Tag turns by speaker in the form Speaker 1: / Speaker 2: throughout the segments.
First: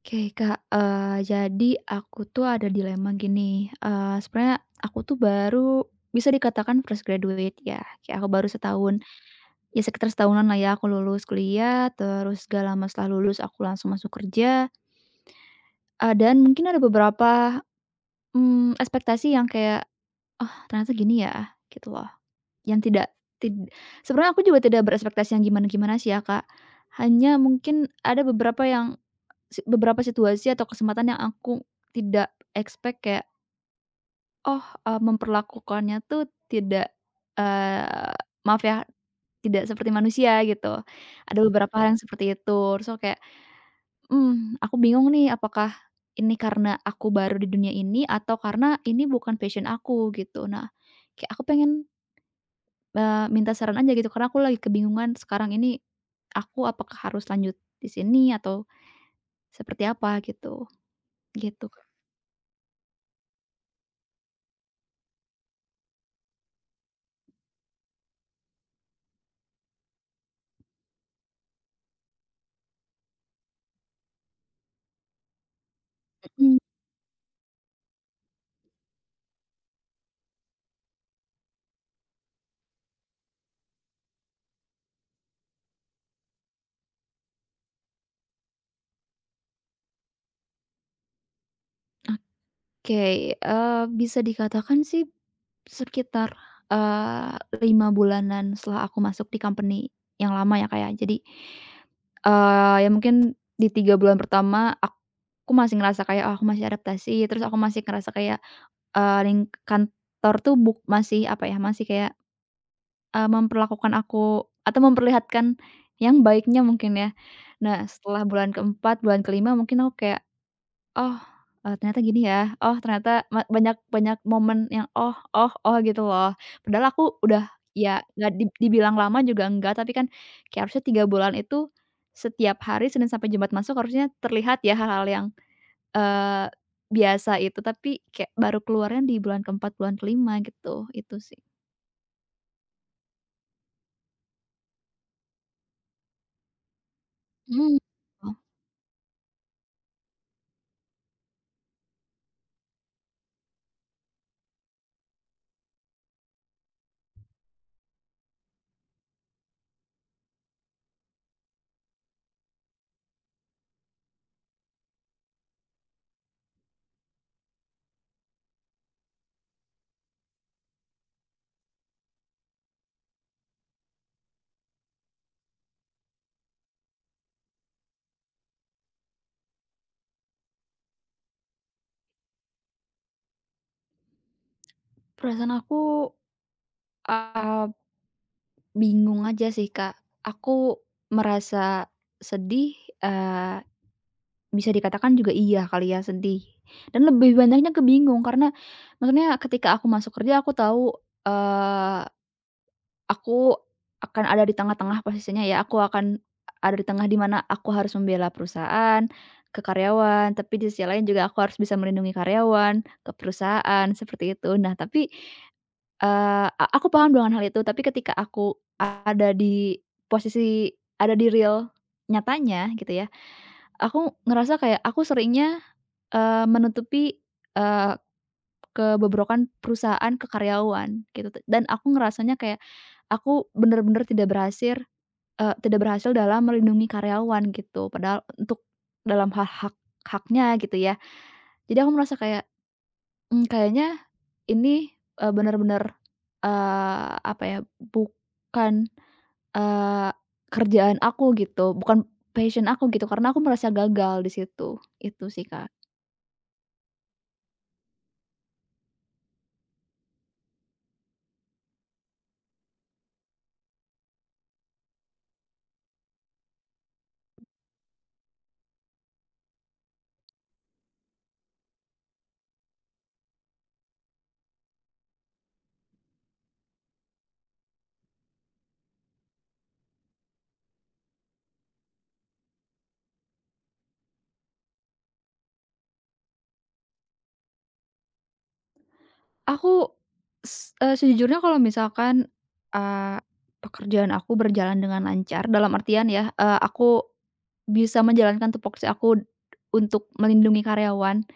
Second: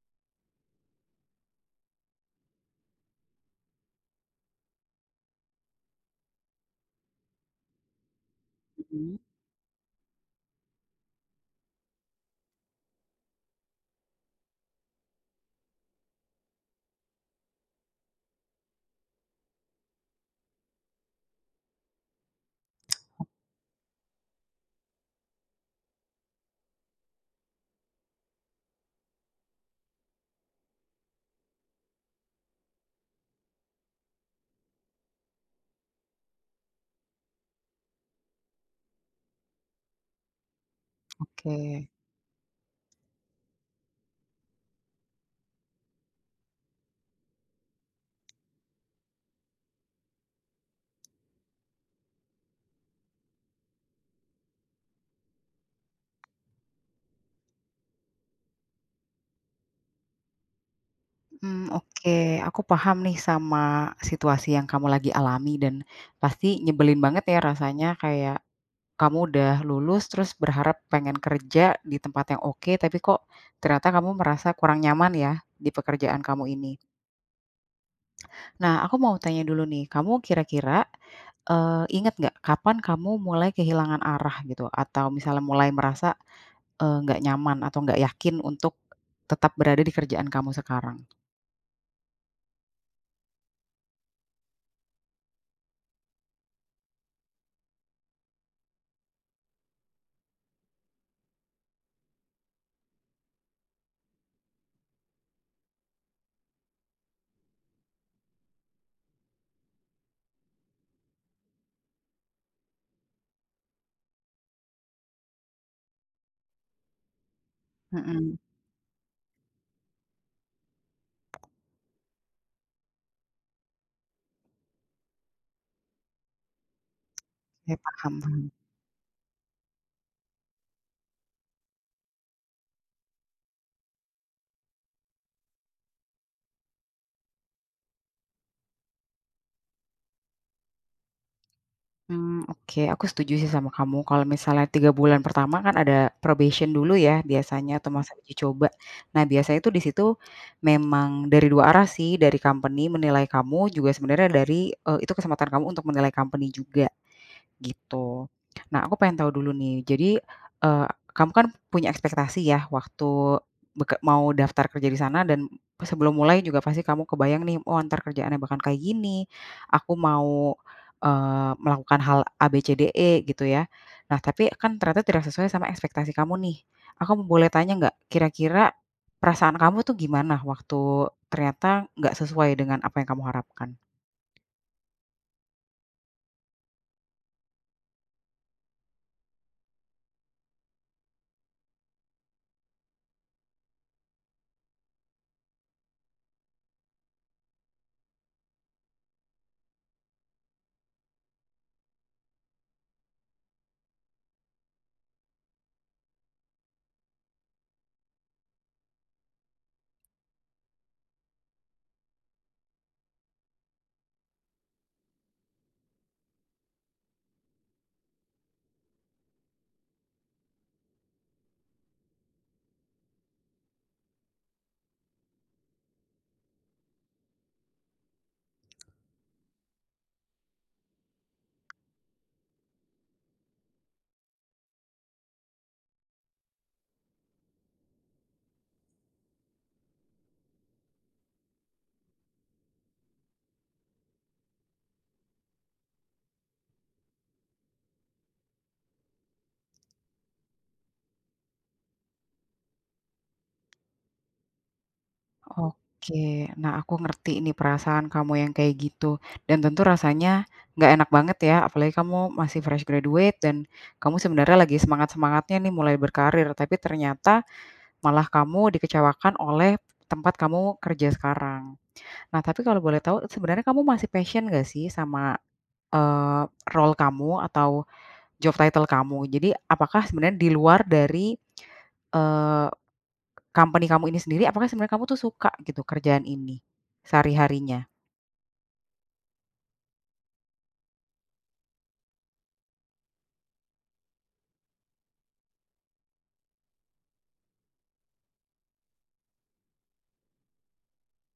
Speaker 1: Oke Kak, jadi aku tuh ada dilema gini. Sebenarnya aku tuh baru bisa dikatakan fresh graduate ya, kayak aku baru setahun,
Speaker 2: Mhm.
Speaker 1: ya sekitar setahunan lah ya aku lulus kuliah. Terus gak lama setelah lulus aku langsung masuk kerja. Dan mungkin ada beberapa, ekspektasi yang kayak, "Oh ternyata gini ya," gitu loh. Yang tidak tid Sebenarnya aku juga tidak berespektasi yang gimana-gimana sih ya Kak. Hanya mungkin ada beberapa yang Si beberapa situasi atau kesempatan yang aku tidak expect kayak, oh, memperlakukannya tuh tidak, eee, maaf ya, tidak seperti manusia gitu. Ada beberapa
Speaker 2: Oke,
Speaker 1: hal yang seperti itu. Terus aku kayak, aku bingung nih apakah ini karena aku baru di dunia ini atau karena ini bukan passion aku gitu. Nah, kayak aku pengen, minta saran aja gitu karena aku lagi kebingungan sekarang ini aku apakah harus lanjut di sini atau seperti apa gitu, gitu,
Speaker 2: mmm,
Speaker 1: Kak.
Speaker 2: oke, aku paham nih sama situasi yang kamu lagi alami dan pasti nyebelin banget ya rasanya kayak kamu udah lulus terus berharap pengen kerja di tempat yang oke, tapi kok ternyata kamu merasa kurang nyaman ya di pekerjaan kamu
Speaker 1: Mhm.
Speaker 2: ini. Nah, aku mau tanya dulu nih, kamu kira-kira, inget nggak kapan kamu mulai kehilangan arah gitu atau misalnya mulai merasa, nggak nyaman atau nggak yakin untuk tetap berada di kerjaan kamu sekarang?
Speaker 1: Oke, bisa dikatakan sih sekitar, 5 bulanan setelah aku masuk di company yang lama ya, kayak. Jadi, ya mungkin di 3 bulan pertama aku masih ngerasa kayak, oh, aku masih adaptasi. Terus aku masih ngerasa kayak, eee, ling kantor tuh masih apa ya, masih kayak, memperlakukan aku atau memperlihatkan yang baiknya mungkin ya. Nah, setelah
Speaker 2: Mhm.
Speaker 1: bulan keempat, bulan kelima mungkin aku kayak, oh, ternyata gini ya, oh ternyata banyak banyak momen yang, "Oh oh oh," gitu loh. Padahal aku udah
Speaker 2: Oke,
Speaker 1: ya
Speaker 2: paham
Speaker 1: nggak
Speaker 2: paham.
Speaker 1: dibilang lama juga enggak, tapi kan kayak harusnya 3 bulan itu setiap hari Senin sampai Jumat masuk harusnya terlihat ya hal-hal yang, eee, biasa itu, tapi kayak baru keluarnya di bulan keempat bulan kelima gitu, itu sih.
Speaker 2: Oke, aku setuju sih sama kamu, kalau misalnya 3 bulan pertama kan ada probation dulu ya
Speaker 1: Mmm.
Speaker 2: biasanya atau masa uji
Speaker 1: Oh,
Speaker 2: coba. Nah, biasanya itu di situ memang dari 2 arah sih, dari company menilai kamu, juga sebenarnya dari, itu kesempatan kamu untuk menilai company juga. Gitu. Nah, aku pengen tahu dulu nih. Jadi, eee, kamu kan punya ekspektasi ya waktu mau daftar kerja di sana dan sebelum mulai juga pasti kamu kebayang nih, "Oh, antar kerjaannya bahkan kayak gini. Aku mau, melakukan hal A, B, C, D, E," gitu ya. Nah, tapi kan ternyata tidak sesuai sama ekspektasi kamu nih. Aku boleh tanya nggak, kira-kira perasaan kamu tuh gimana waktu ternyata nggak sesuai dengan apa yang kamu harapkan?
Speaker 1: perasaan aku, eee, bingung aja sih, Kak. Aku merasa sedih, eee bisa dikatakan juga iya kali ya, sedih. Dan lebih banyaknya ke bingung karena maksudnya ketika aku masuk kerja aku tahu, eee, aku akan ada di tengah-tengah posisinya ya, aku akan ada di tengah di mana aku harus membela perusahaan, ke karyawan, tapi di sisi lain juga aku harus bisa melindungi karyawan, ke perusahaan, seperti itu. Nah, tapi Eee, a aku paham dengan hal itu, tapi ketika aku ada di real nyatanya gitu ya, aku ngerasa kayak aku seringnya, menutupi, eee, kebobrokan perusahaan ke karyawan gitu dan aku ngerasanya kayak aku bener-bener tidak berhasil, tidak berhasil dalam melindungi karyawan gitu, padahal untuk dalam hal haknya gitu ya. Jadi aku merasa kayak, kayaknya ini, bener-bener, apa ya, bukan, eee, kerjaan aku gitu, bukan passion aku gitu, karena aku merasa gagal di situ, itu sih, Kak.
Speaker 2: Oke. Nah, aku ngerti nih perasaan kamu yang kayak gitu. Dan tentu rasanya nggak enak banget ya, apalagi kamu masih fresh graduate dan kamu sebenarnya lagi semangat-semangatnya nih mulai berkarir, tapi ternyata malah kamu dikecewakan oleh tempat kamu kerja sekarang. Nah, tapi kalau boleh tahu sebenarnya kamu masih passion nggak sih sama, eee, role kamu atau job title kamu? Jadi apakah sebenarnya di luar dari, eh, Company kamu ini sendiri, apakah sebenarnya kamu tuh suka gitu kerjaan ini, sehari-harinya?
Speaker 1: Aku Sejujurnya kalau misalkan, eee, pekerjaan aku berjalan dengan lancar, dalam artian ya, aku bisa menjalankan tupoksi aku untuk melindungi karyawan,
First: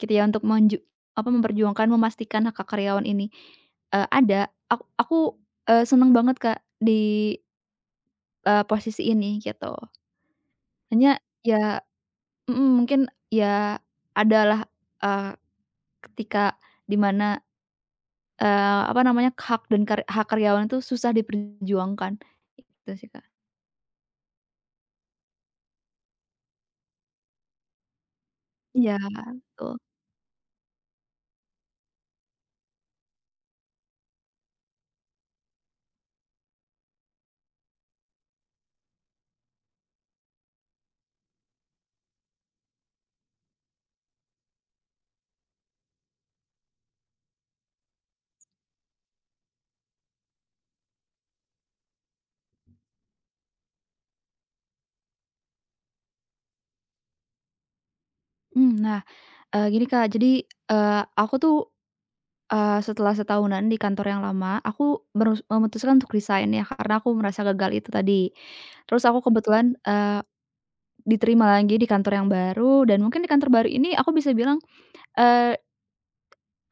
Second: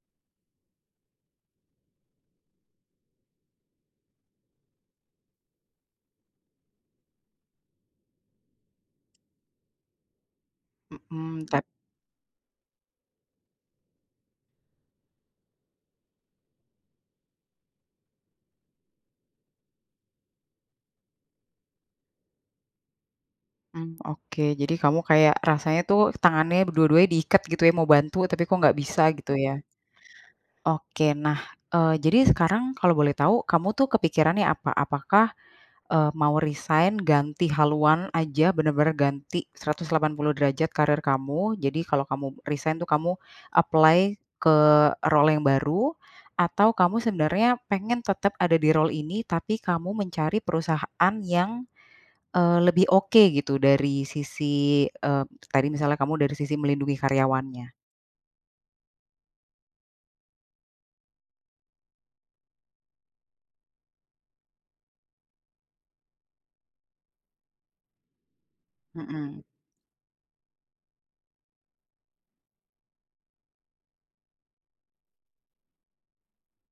Speaker 1: gitu ya, untuk apa, memperjuangkan, memastikan hak-hak karyawan ini, ada. Aku seneng banget, Kak, di, posisi ini, gitu. Hanya
Speaker 2: Mhm, tap
Speaker 1: ya, mhm, mungkin ya adalah, eee, ketika dimana mana, eh, apa namanya, hak karyawan itu susah diperjuangkan, gitu sih, Kak.
Speaker 2: mmm, oke. Jadi kamu kayak rasanya tuh tangannya dua-duanya diikat gitu ya, mau bantu tapi kok nggak
Speaker 1: Iya,
Speaker 2: bisa gitu ya?
Speaker 1: betul.
Speaker 2: Oke, nah, jadi sekarang kalau boleh tahu kamu tuh kepikirannya apa? Apakah mau resign, ganti haluan aja, bener-bener ganti 180 derajat karir kamu. Jadi kalau kamu resign tuh kamu apply ke role yang baru, atau kamu sebenarnya pengen tetap ada di role ini, tapi kamu mencari perusahaan yang, lebih oke gitu dari sisi, eee, tadi misalnya kamu dari sisi melindungi karyawannya.
Speaker 1: Nah, gini, Kak, jadi, eee, aku tuh Eee, setelah setahunan di kantor yang lama, aku memutuskan untuk resign ya, karena aku merasa gagal itu tadi. Terus aku
Speaker 2: Mhm.
Speaker 1: kebetulan, diterima lagi di kantor yang baru dan mungkin di kantor baru ini aku bisa bilang, eee,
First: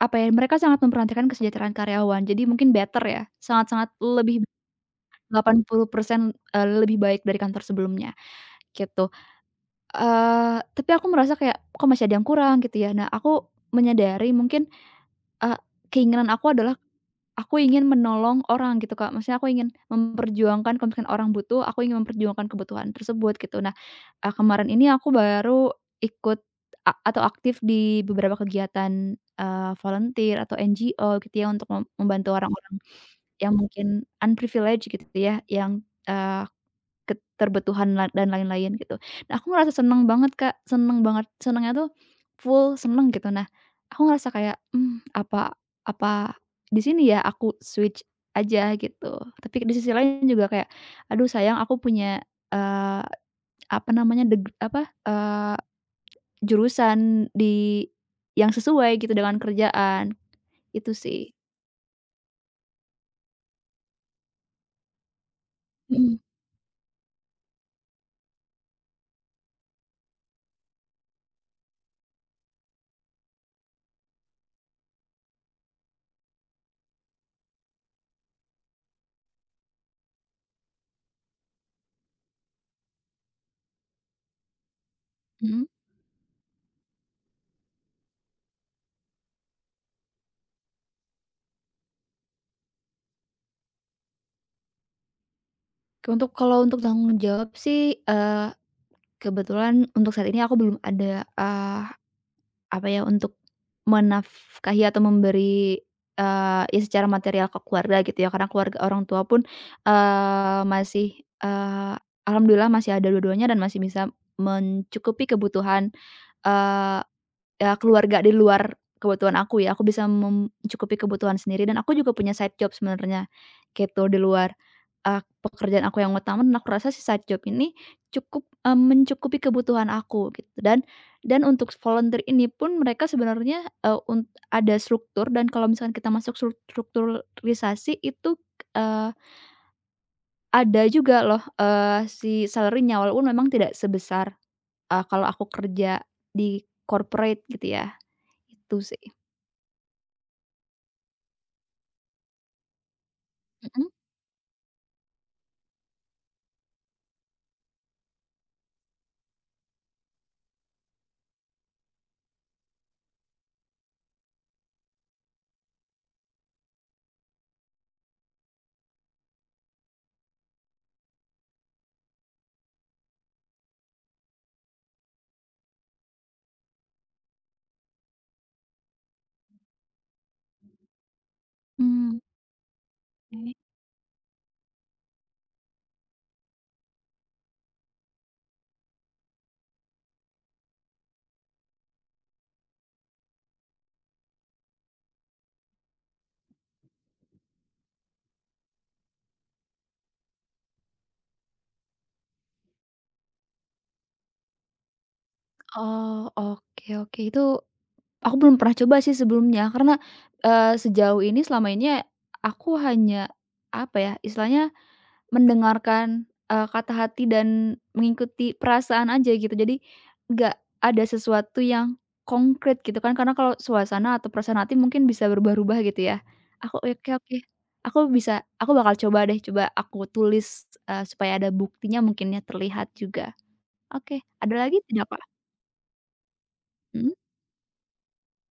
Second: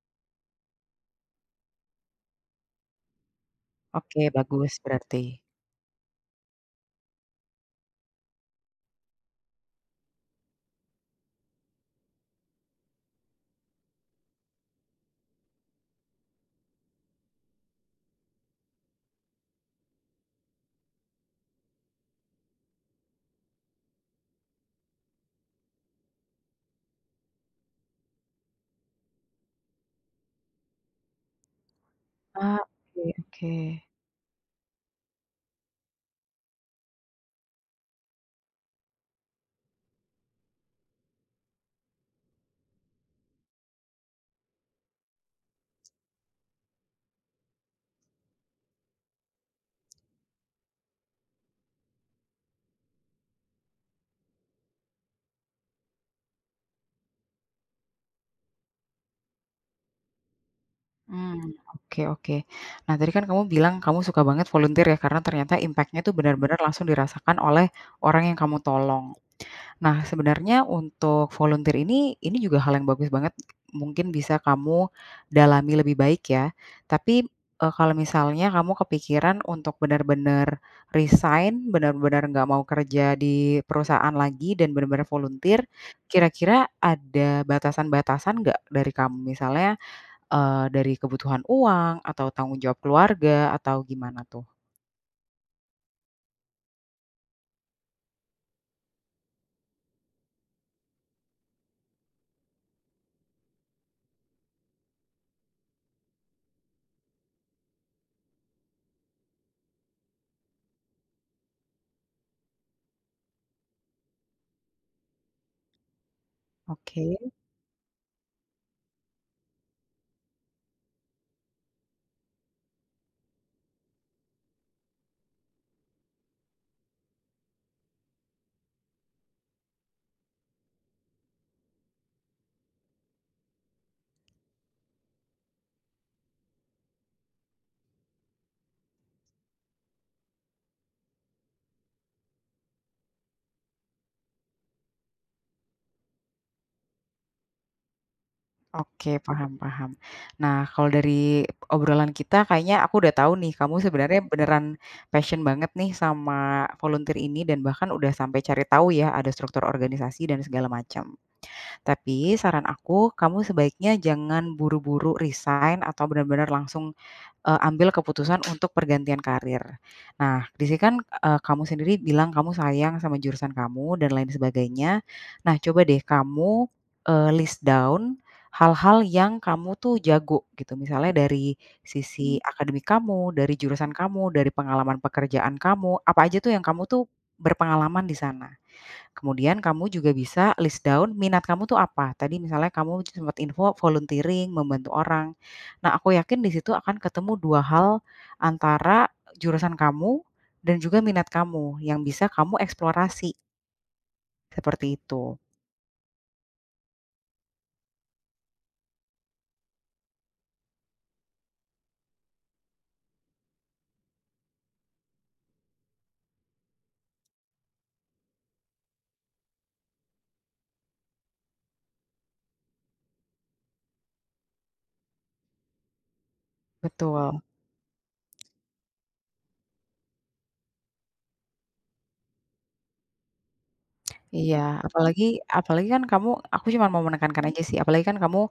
Speaker 1: apa ya, mereka sangat memperhatikan kesejahteraan karyawan. Jadi mungkin better ya, sangat-sangat
Speaker 2: Oke,
Speaker 1: lebih
Speaker 2: bagus berarti.
Speaker 1: 80%, lebih baik dari kantor sebelumnya, gitu. Tapi aku merasa kayak, kok masih ada yang kurang gitu ya. Nah, aku menyadari mungkin, eee, keinginan aku adalah aku ingin menolong orang gitu, Kak. Maksudnya aku ingin memperjuangkan kalau misalkan orang butuh, aku ingin memperjuangkan kebutuhan tersebut gitu. Nah, kemarin ini aku baru ikut atau aktif di beberapa kegiatan, volunteer atau NGO gitu ya untuk membantu
Speaker 2: Ah,
Speaker 1: orang-orang
Speaker 2: oke oke.
Speaker 1: yang mungkin unprivileged gitu ya, yang, eh, keterbutuhan dan lain-lain gitu. Nah, aku ngerasa seneng banget, Kak, seneng banget, senengnya tuh full seneng gitu. Nah, aku ngerasa kayak, apa apa di sini ya aku switch aja gitu. Tapi di sisi lain juga kayak, aduh sayang aku punya, eee, apa namanya, apa, eee, jurusan di yang sesuai gitu dengan kerjaan, itu sih.
Speaker 2: Mmm, oke oke. Nah, tadi kan kamu bilang kamu suka banget volunteer ya, karena ternyata impact-nya tuh
Speaker 1: Mhm,
Speaker 2: benar-benar langsung dirasakan oleh orang yang kamu tolong. Nah, sebenarnya untuk volunteer ini juga hal yang bagus banget, mungkin bisa kamu dalami lebih baik ya. Tapi, kalau misalnya kamu kepikiran untuk benar-benar resign, benar-benar nggak mau kerja di perusahaan lagi dan benar-benar volunteer,
Speaker 1: mhm.
Speaker 2: kira-kira ada batasan-batasan nggak dari kamu? Misalnya dari kebutuhan uang atau tanggung jawab keluarga atau gimana tuh?
Speaker 1: Kalau untuk tanggung jawab sih, kebetulan untuk saat ini aku belum ada, apa ya, untuk menafkahi atau memberi, ya secara material ke keluarga gitu ya, karena keluarga orang tua pun, masih, eee, alhamdulillah masih ada dua-duanya dan masih bisa mencukupi kebutuhan.
Speaker 2: Oke
Speaker 1: Ya keluarga di luar kebutuhan aku ya, aku bisa mencukupi kebutuhan sendiri dan aku juga punya side job sebenarnya, gitu di luar, pekerjaan aku yang utama dan aku rasa si side job ini cukup, mencukupi kebutuhan aku gitu dan untuk volunteer ini pun mereka sebenarnya, eee, un ada struktur dan kalau misalkan kita masuk strukturalisasi itu, eee, ada juga loh, si salary-nya walaupun memang tidak sebesar, kalau aku kerja di corporate gitu ya, itu sih.
Speaker 2: oke, paham paham. Nah, kalau dari obrolan kita kayaknya aku udah tahu nih kamu
Speaker 1: Mhm,
Speaker 2: sebenarnya beneran passion banget nih sama volunteer ini dan bahkan udah sampai cari tahu ya ada struktur organisasi dan segala macam. Tapi saran aku, kamu sebaiknya jangan buru-buru resign atau benar-benar langsung ambil keputusan untuk pergantian karir. Nah, di sini kan, kamu sendiri bilang kamu sayang sama jurusan kamu dan lain sebagainya. Nah, coba deh kamu, list down hal-hal yang kamu tuh jago gitu, misalnya dari
Speaker 1: mmm.
Speaker 2: sisi akademik kamu, dari
Speaker 1: Oke.
Speaker 2: jurusan kamu, dari pengalaman pekerjaan kamu, apa aja tuh yang kamu tuh berpengalaman di sana? Kemudian kamu juga bisa list down minat kamu tuh apa. Tadi misalnya kamu sempat info volunteering, membantu orang. Nah, aku yakin di situ akan ketemu 2 hal antara jurusan kamu dan juga minat kamu yang bisa kamu eksplorasi, seperti itu.
Speaker 1: Oh, oke oke. Itu aku belum pernah coba sih sebelumnya karena, sejauh ini selama ini ya aku hanya, apa ya, istilahnya mendengarkan, kata hati dan mengikuti perasaan aja gitu. Jadi nggak ada sesuatu yang konkret gitu kan, karena kalau suasana atau perasaan hati mungkin bisa berubah-ubah gitu ya. Aku oke oke,
Speaker 2: Betul,
Speaker 1: aku bakal coba deh, coba aku tulis, supaya ada buktinya mungkin ya, terlihat juga. Oke, ada lagi
Speaker 2: iya.
Speaker 1: tidak, Kak?
Speaker 2: Apalagi apalagi kan kamu aku cuma mau
Speaker 1: Mhm.
Speaker 2: menekankan aja sih, apalagi kan kamu,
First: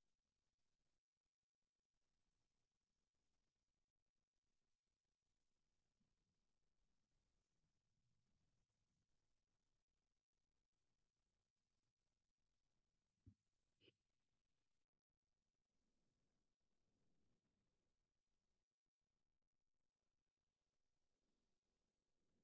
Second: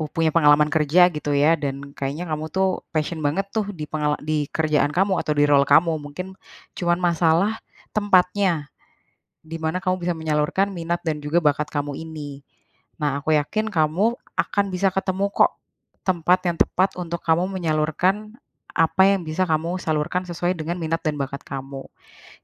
Speaker 2: punya pengalaman kerja gitu ya dan kayaknya kamu tuh passion banget tuh di di kerjaan kamu atau di role kamu. Mungkin cuman masalah tempatnya. Di mana kamu bisa menyalurkan minat dan juga bakat kamu ini. Nah, aku yakin kamu akan bisa ketemu kok tempat yang tepat untuk kamu menyalurkan apa yang bisa kamu salurkan sesuai dengan minat dan bakat kamu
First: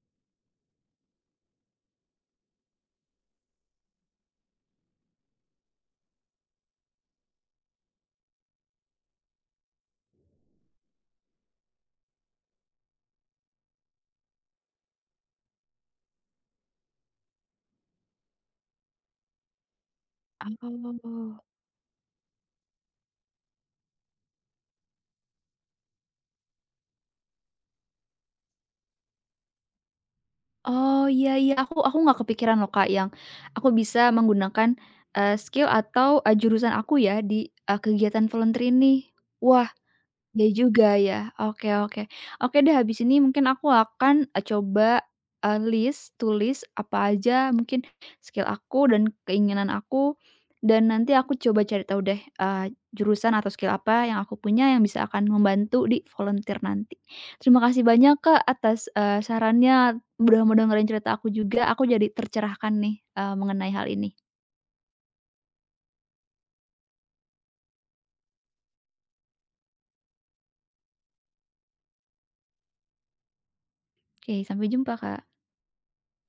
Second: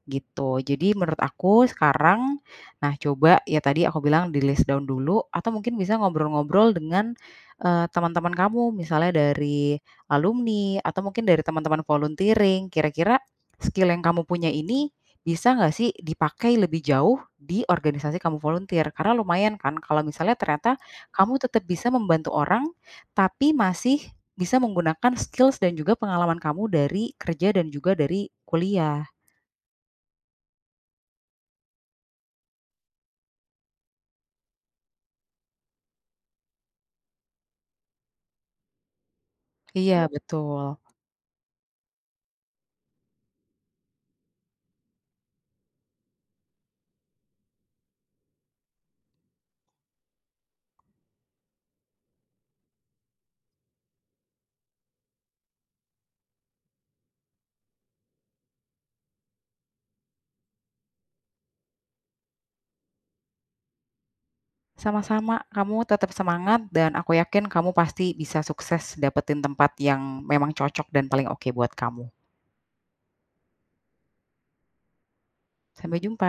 Speaker 2: gitu. Jadi menurut aku sekarang, nah coba ya tadi aku bilang di list down dulu atau mungkin bisa ngobrol-ngobrol dengan, teman-teman kamu misalnya dari alumni atau mungkin dari teman-teman volunteering, kira-kira skill yang kamu punya ini bisa nggak sih dipakai lebih jauh di organisasi kamu volunteer? Karena lumayan kan kalau misalnya ternyata kamu
Speaker 1: Oh.
Speaker 2: tetap bisa membantu orang, tapi masih bisa menggunakan skills dan juga pengalaman kamu dari kerja dan juga dari kuliah.
Speaker 1: Oh, iya iya, aku nggak kepikiran loh, Kak, yang aku bisa menggunakan, skill atau, jurusan aku ya di, kegiatan volunteer ini. Wah,
Speaker 2: Iya,
Speaker 1: iya
Speaker 2: betul.
Speaker 1: juga ya. Oke oke. Oke deh habis ini mungkin aku akan, coba, list, tulis apa aja mungkin skill aku dan keinginan aku, dan nanti aku coba cari tahu deh, jurusan atau skill apa yang aku punya yang bisa akan membantu di volunteer nanti. Terima kasih banyak Kak atas, sarannya, udah mau dengerin cerita aku juga, aku jadi tercerahkan nih, mengenai hal ini.
Speaker 2: Sama-sama, kamu tetap semangat dan aku yakin kamu pasti bisa sukses dapetin tempat yang memang cocok dan paling oke buat kamu.
Speaker 1: Oke sampai jumpa Kak.
Speaker 2: Sampai jumpa.